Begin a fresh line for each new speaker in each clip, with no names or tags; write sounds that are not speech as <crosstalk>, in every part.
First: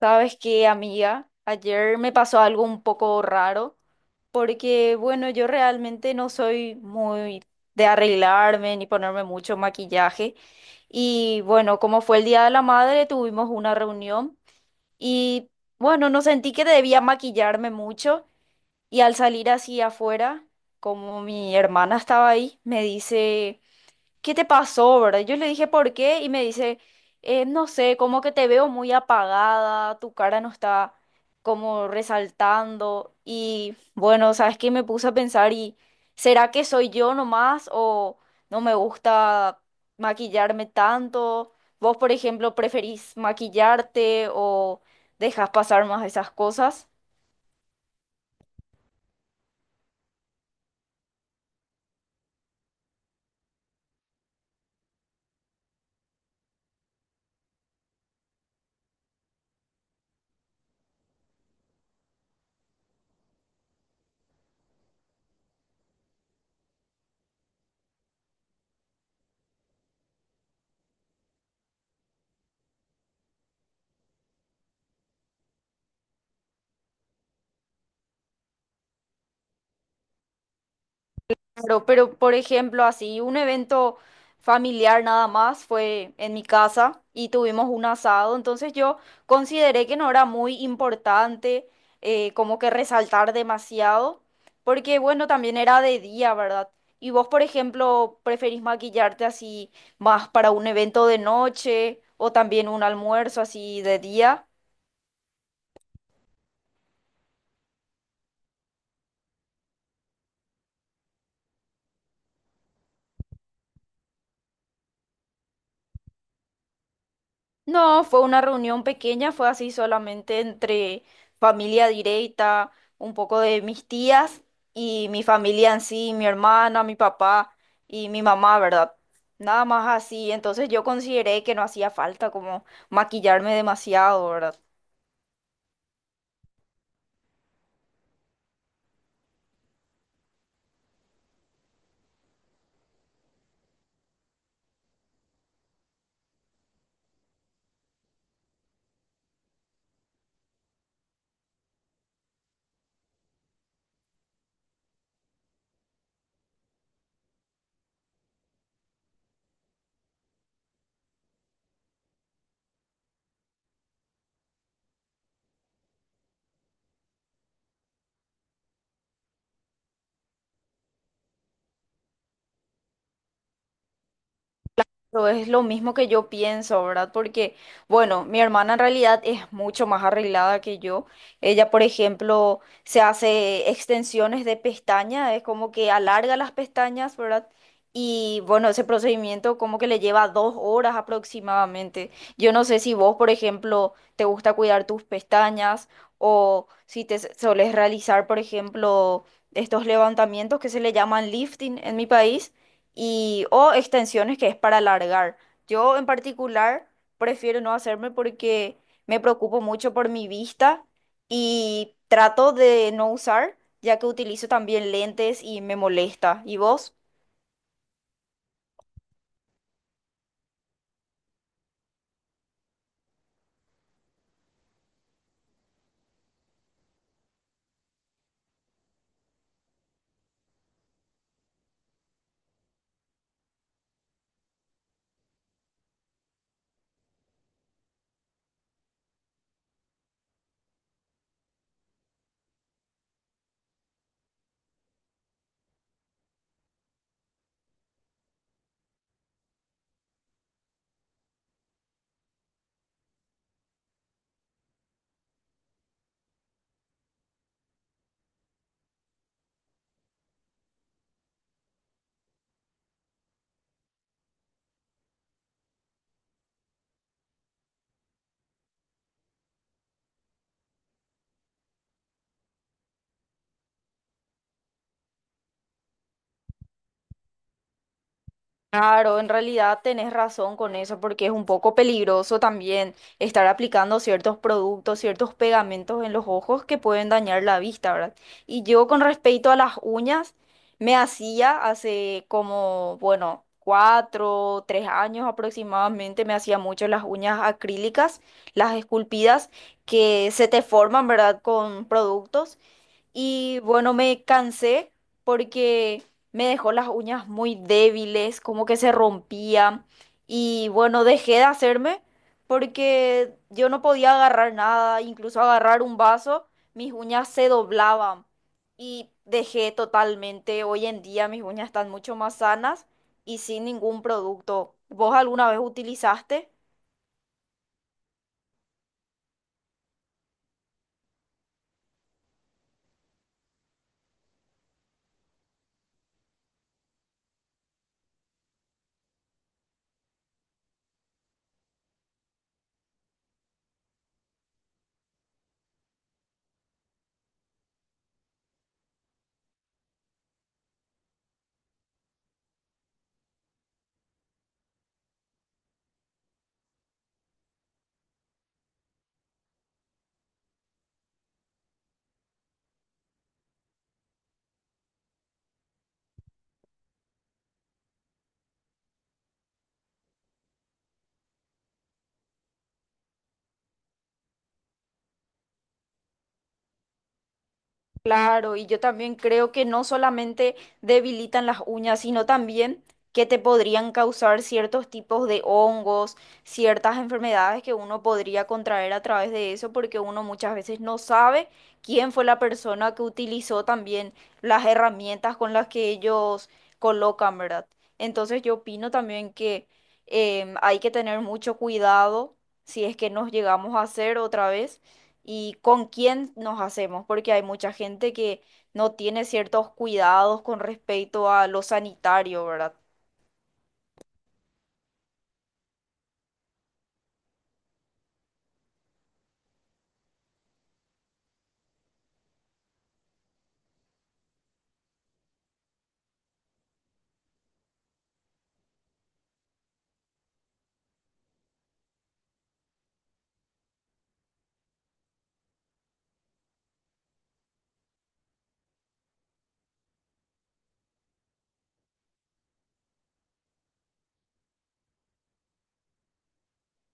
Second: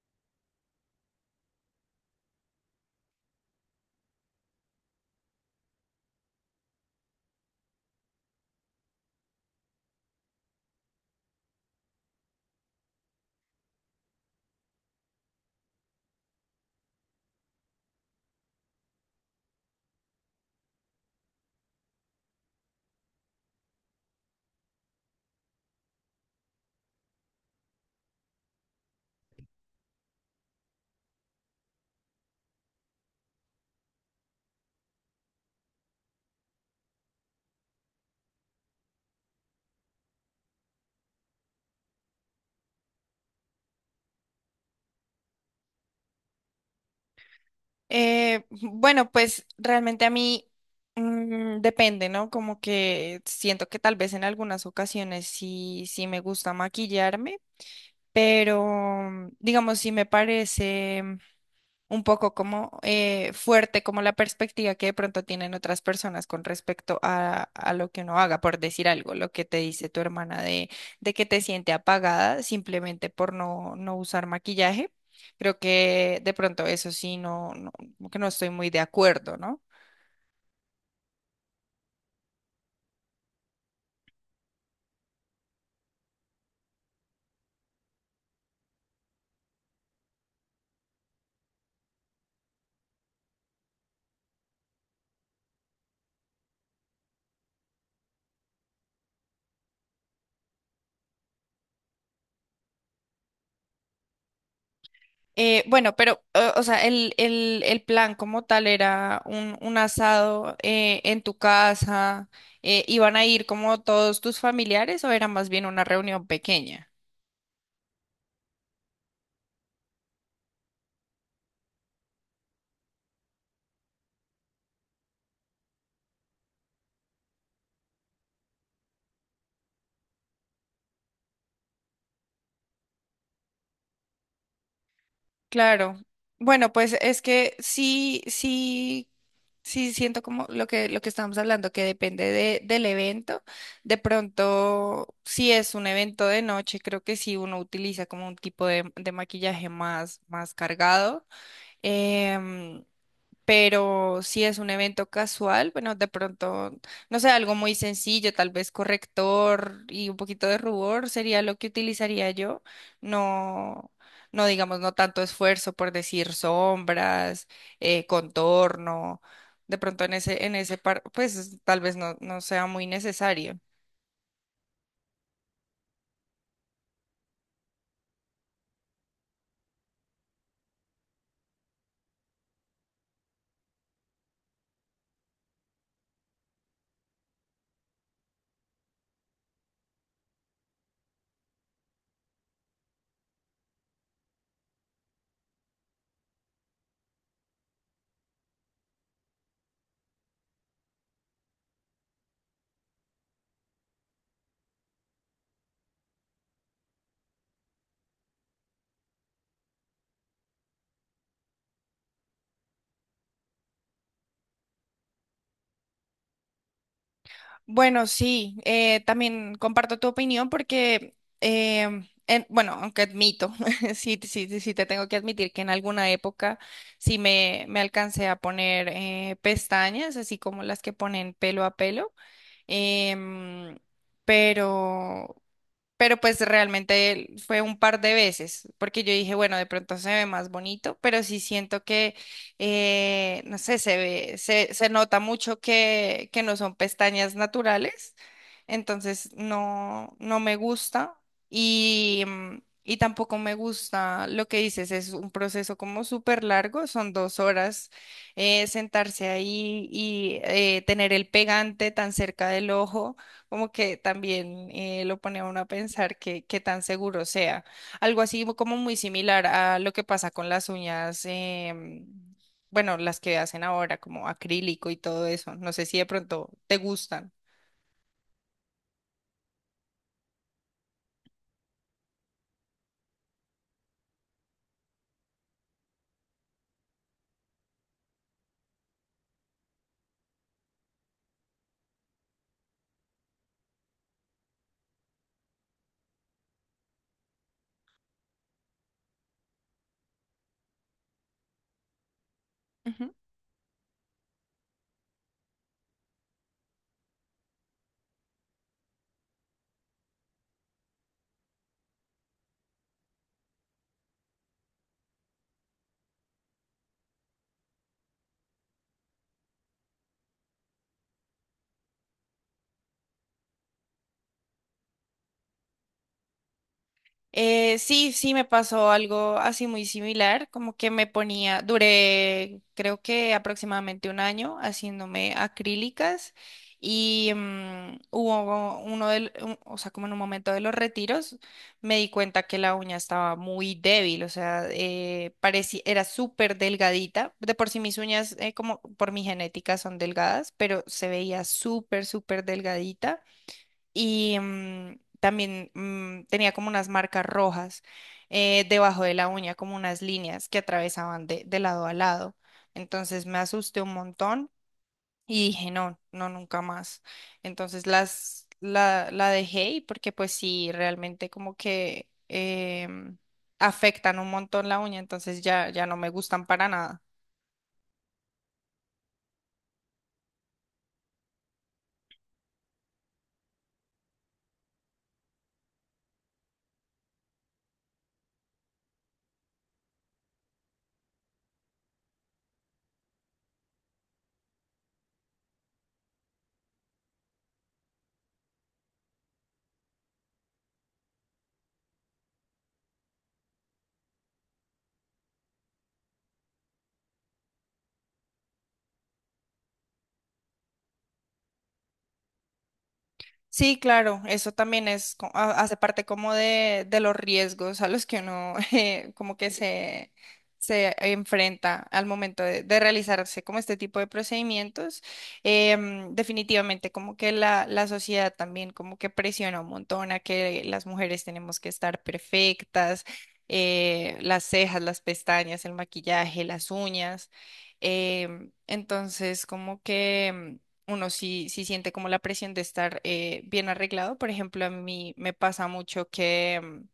Sabes qué, amiga, ayer me pasó algo un poco raro, porque bueno, yo realmente no soy muy de arreglarme ni ponerme mucho maquillaje. Y bueno, como fue el Día de la Madre, tuvimos una reunión y bueno, no sentí que debía maquillarme mucho y al salir así afuera, como mi hermana estaba ahí, me dice: ¿qué te pasó, verdad? Yo le dije, ¿por qué? Y me dice, no sé, como que te veo muy apagada, tu cara no está como resaltando. Y bueno, ¿sabes qué? Me puse a pensar y ¿será que soy yo nomás o no me gusta maquillarme tanto? ¿Vos, por ejemplo, preferís maquillarte o dejas pasar más esas cosas?
Bueno, pues realmente a mí depende, ¿no? Como que siento que tal vez en algunas ocasiones sí me gusta maquillarme, pero digamos, sí me parece un poco como fuerte, como la perspectiva que de pronto tienen otras personas con respecto a, lo que uno haga, por decir algo, lo que te dice tu hermana de que te siente apagada simplemente por no usar maquillaje. Creo que de pronto eso sí, no, no, como que no estoy muy de acuerdo, ¿no?
Claro, pero por ejemplo, así, un evento familiar nada más fue en mi casa y tuvimos un asado, entonces yo consideré que no era muy importante como que resaltar demasiado, porque bueno, también era de día, ¿verdad? Y vos, por ejemplo, preferís maquillarte así más para un evento de noche o también un almuerzo así de día.
Bueno, pero, o sea, el plan como tal era un asado en tu casa, ¿iban a ir como todos tus familiares o era más bien una reunión pequeña?
No, fue una reunión pequeña, fue así solamente entre familia directa, un poco de mis tías y mi familia en sí, mi hermana, mi papá y mi mamá, ¿verdad? Nada más así, entonces yo consideré que no hacía falta como maquillarme demasiado, ¿verdad?
Claro. Bueno, pues es que sí, sí, sí siento como lo lo que estábamos hablando, que depende del evento. De pronto, si es un evento de noche, creo que sí uno utiliza como un tipo de maquillaje más, más cargado. Em, pero si es un evento casual, bueno, de pronto, no sé, algo muy sencillo, tal vez corrector y un poquito de rubor sería lo que utilizaría yo. No, no digamos, no tanto esfuerzo por decir sombras, contorno. De pronto en ese par, pues tal vez no, no sea muy necesario.
Pero es lo mismo que yo pienso, ¿verdad? Porque, bueno, mi hermana en realidad es mucho más arreglada que yo. Ella, por ejemplo, se hace extensiones de pestaña, es como que alarga las pestañas, ¿verdad? Y bueno, ese procedimiento como que le lleva dos horas aproximadamente. Yo no sé si vos, por ejemplo, te gusta cuidar tus pestañas o si solés realizar, por ejemplo, estos levantamientos que se le llaman lifting en mi país y o extensiones que es para alargar. Yo en particular prefiero no hacerme porque me preocupo mucho por mi vista y trato de no usar, ya que utilizo también lentes y me molesta. ¿Y vos?
Bueno, sí, también comparto tu opinión porque, bueno, aunque admito, <laughs> sí, sí, sí te tengo que admitir que en alguna época sí me alcancé a poner pestañas, así como las que ponen pelo a pelo, em, pero pero pues realmente fue un par de veces, porque yo dije, bueno, de pronto se ve más bonito, pero sí siento que, no sé, se ve, se nota mucho que no son pestañas naturales, entonces no, no me gusta y, mm, y tampoco me gusta lo que dices, es un proceso como súper largo, son dos horas sentarse ahí y tener el pegante tan cerca del ojo como que también lo pone a uno a pensar que, qué tan seguro sea. Algo así como muy similar a lo que pasa con las uñas, bueno, las que hacen ahora, como acrílico y todo eso. No sé si de pronto te gustan.
Claro, en realidad tenés razón con eso, porque es un poco peligroso también estar aplicando ciertos productos, ciertos pegamentos en los ojos que pueden dañar la vista, ¿verdad? Y yo con respecto a las uñas, me hacía hace como, bueno, cuatro, tres años aproximadamente, me hacía mucho las uñas acrílicas, las esculpidas, que se te forman, ¿verdad? Con productos. Y bueno, me cansé porque me dejó las uñas muy débiles, como que se rompían. Y bueno, dejé de hacerme porque yo no podía agarrar nada, incluso agarrar un vaso, mis uñas se doblaban. Y dejé totalmente. Hoy en día mis uñas están mucho más sanas y sin ningún producto. ¿Vos alguna vez utilizaste?
Sí, sí, me pasó algo así muy similar, como que me ponía, duré creo que aproximadamente un año haciéndome acrílicas y hubo uno o sea, como en un momento de los retiros, me di cuenta que la uña estaba muy débil, o sea, parecía, era súper delgadita, de por sí mis uñas, como por mi genética son delgadas, pero se veía súper, súper delgadita y también tenía como unas marcas rojas debajo de la uña, como unas líneas que atravesaban de lado a lado. Entonces me asusté un montón y dije, no, no, nunca más. Entonces la dejé y porque pues sí, realmente como que em, afectan un montón la uña, entonces ya, ya no me gustan para nada.
Claro, y yo también creo que no solamente debilitan las uñas, sino también que te podrían causar ciertos tipos de hongos, ciertas enfermedades que uno podría contraer a través de eso, porque uno muchas veces no sabe quién fue la persona que utilizó también las herramientas con las que ellos colocan, ¿verdad? Entonces yo opino también que hay que tener mucho cuidado si es que nos llegamos a hacer otra vez y con quién nos hacemos, porque hay mucha gente que no tiene ciertos cuidados con respecto a lo sanitario, ¿verdad?
Sí, claro, eso también es, hace parte como de los riesgos a los que uno <laughs> como que se enfrenta al momento de realizarse como este tipo de procedimientos. Definitivamente como que la sociedad también como que presiona un montón a que las mujeres tenemos que estar perfectas, las cejas, las pestañas, el maquillaje, las uñas. Entonces como que uno sí, sí siente como la presión de estar bien arreglado. Por ejemplo, a mí me pasa mucho que mm,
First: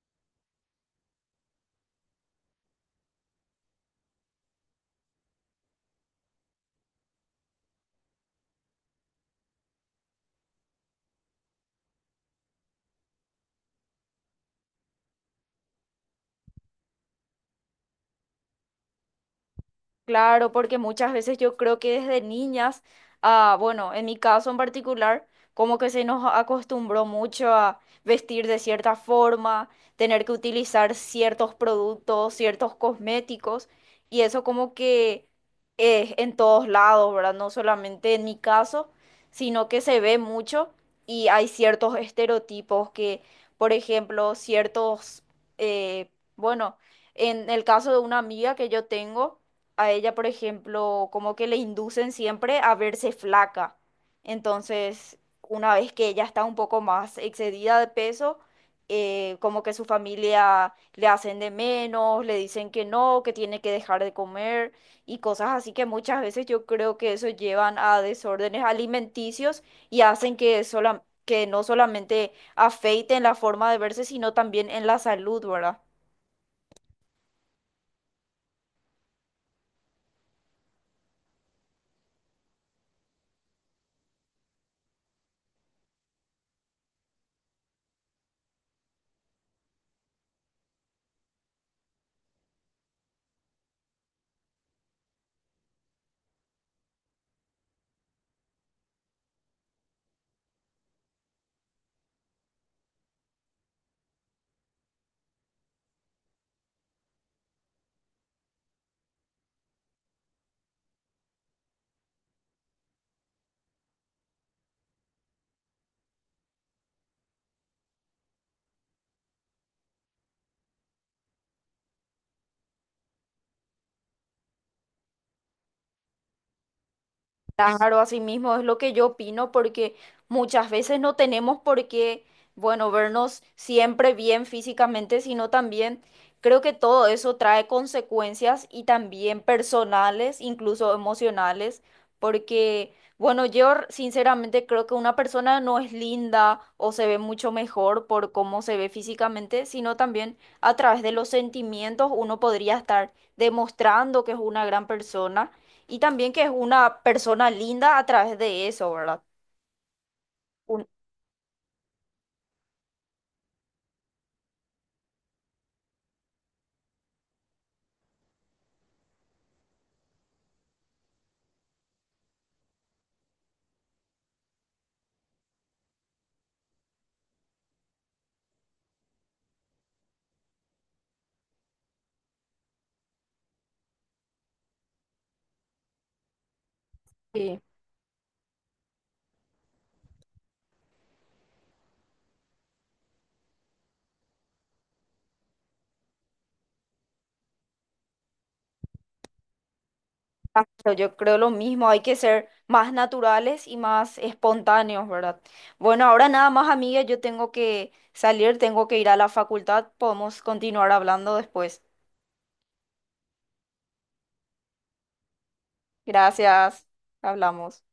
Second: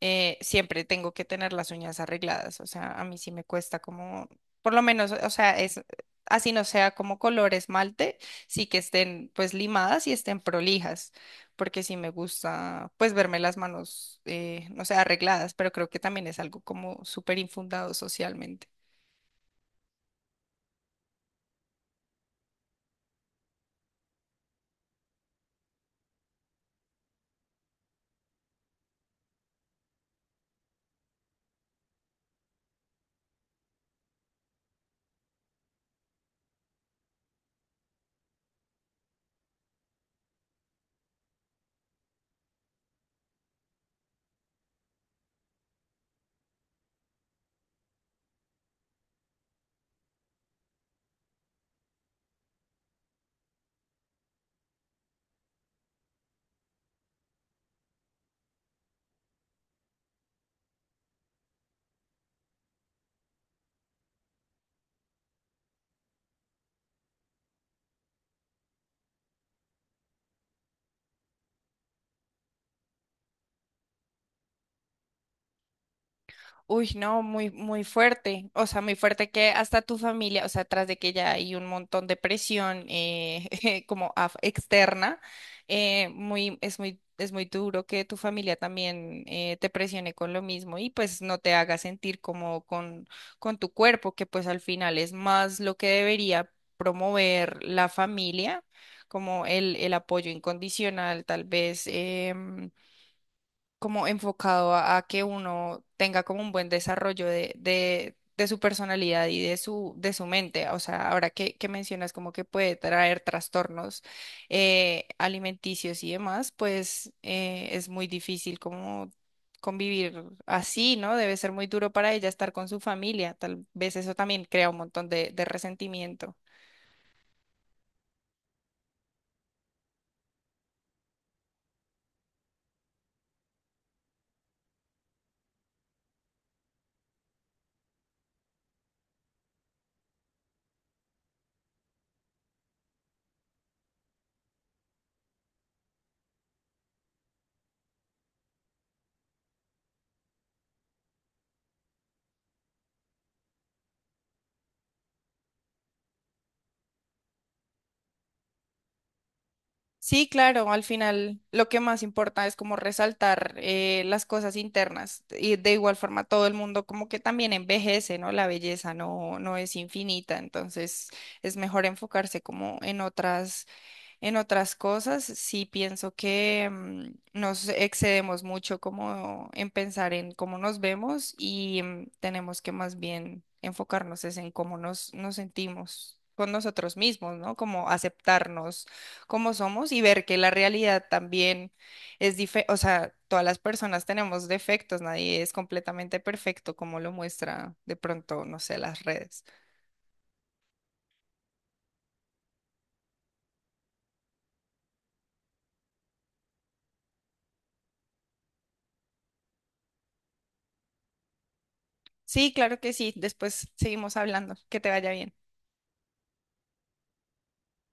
eh, siempre tengo que tener las uñas arregladas. O sea, a mí sí me cuesta como, por lo menos, o sea, es así no sea como color esmalte, sí que estén pues limadas y estén prolijas, porque sí me gusta pues verme las manos, no sé, arregladas, pero creo que también es algo como súper infundado socialmente.
Claro, porque muchas veces yo creo que desde niñas, ah, bueno, en mi caso en particular, como que se nos acostumbró mucho a vestir de cierta forma, tener que utilizar ciertos productos, ciertos cosméticos, y eso como que es en todos lados, ¿verdad? No solamente en mi caso, sino que se ve mucho y hay ciertos estereotipos que, por ejemplo, eh, bueno, en el caso de una amiga que yo tengo, a ella, por ejemplo, como que le inducen siempre a verse flaca. Entonces, una vez que ella está un poco más excedida de peso, como que su familia le hacen de menos, le dicen que no, que tiene que dejar de comer y cosas así que muchas veces yo creo que eso llevan a desórdenes alimenticios y hacen que que no solamente afeiten la forma de verse, sino también en la salud, ¿verdad?
Uy, no, muy, muy fuerte. O sea, muy fuerte que hasta tu familia, o sea, tras de que ya hay un montón de presión <laughs> externa, muy, es muy, es muy duro que tu familia también te presione con lo mismo y pues no te haga sentir como con tu cuerpo, que pues al final es más lo que debería promover la familia, como el apoyo incondicional, tal vez. Como enfocado a que uno tenga como un buen desarrollo de su personalidad y de su mente. O sea, ahora que mencionas como que puede traer trastornos alimenticios y demás, pues es muy difícil como convivir así, ¿no? Debe ser muy duro para ella estar con su familia. Tal vez eso también crea un montón de resentimiento.
Claro, así mismo es lo que yo opino, porque muchas veces no tenemos por qué, bueno, vernos siempre bien físicamente, sino también creo que todo eso trae consecuencias y también personales, incluso emocionales, porque, bueno, sinceramente creo que una persona no es linda o se ve mucho mejor por cómo se ve físicamente, sino también a través de los sentimientos uno podría estar demostrando que es una gran persona. Y también que es una persona linda a través de eso, ¿verdad?
Sí, claro, al
Un-
final lo que más importa es como resaltar las cosas internas y de igual forma todo el mundo como que también envejece, ¿no? La belleza no, no es infinita, entonces es mejor enfocarse como en otras. En otras cosas, sí pienso que nos excedemos mucho como en pensar en cómo nos vemos y tenemos que más bien enfocarnos es en cómo nos sentimos con nosotros mismos, ¿no?
sí.
Como aceptarnos como somos y ver que la realidad también es diferente, o sea, todas las personas tenemos defectos, nadie es completamente perfecto como lo muestra de pronto, no sé, las redes.
Ah, pero yo creo lo mismo, hay que ser más naturales y más espontáneos, ¿verdad? Bueno, ahora nada más, amiga, yo tengo que salir, tengo que ir a la facultad, podemos continuar hablando después.
Sí, claro que sí, después seguimos hablando, que te vaya bien.
Gracias, hablamos.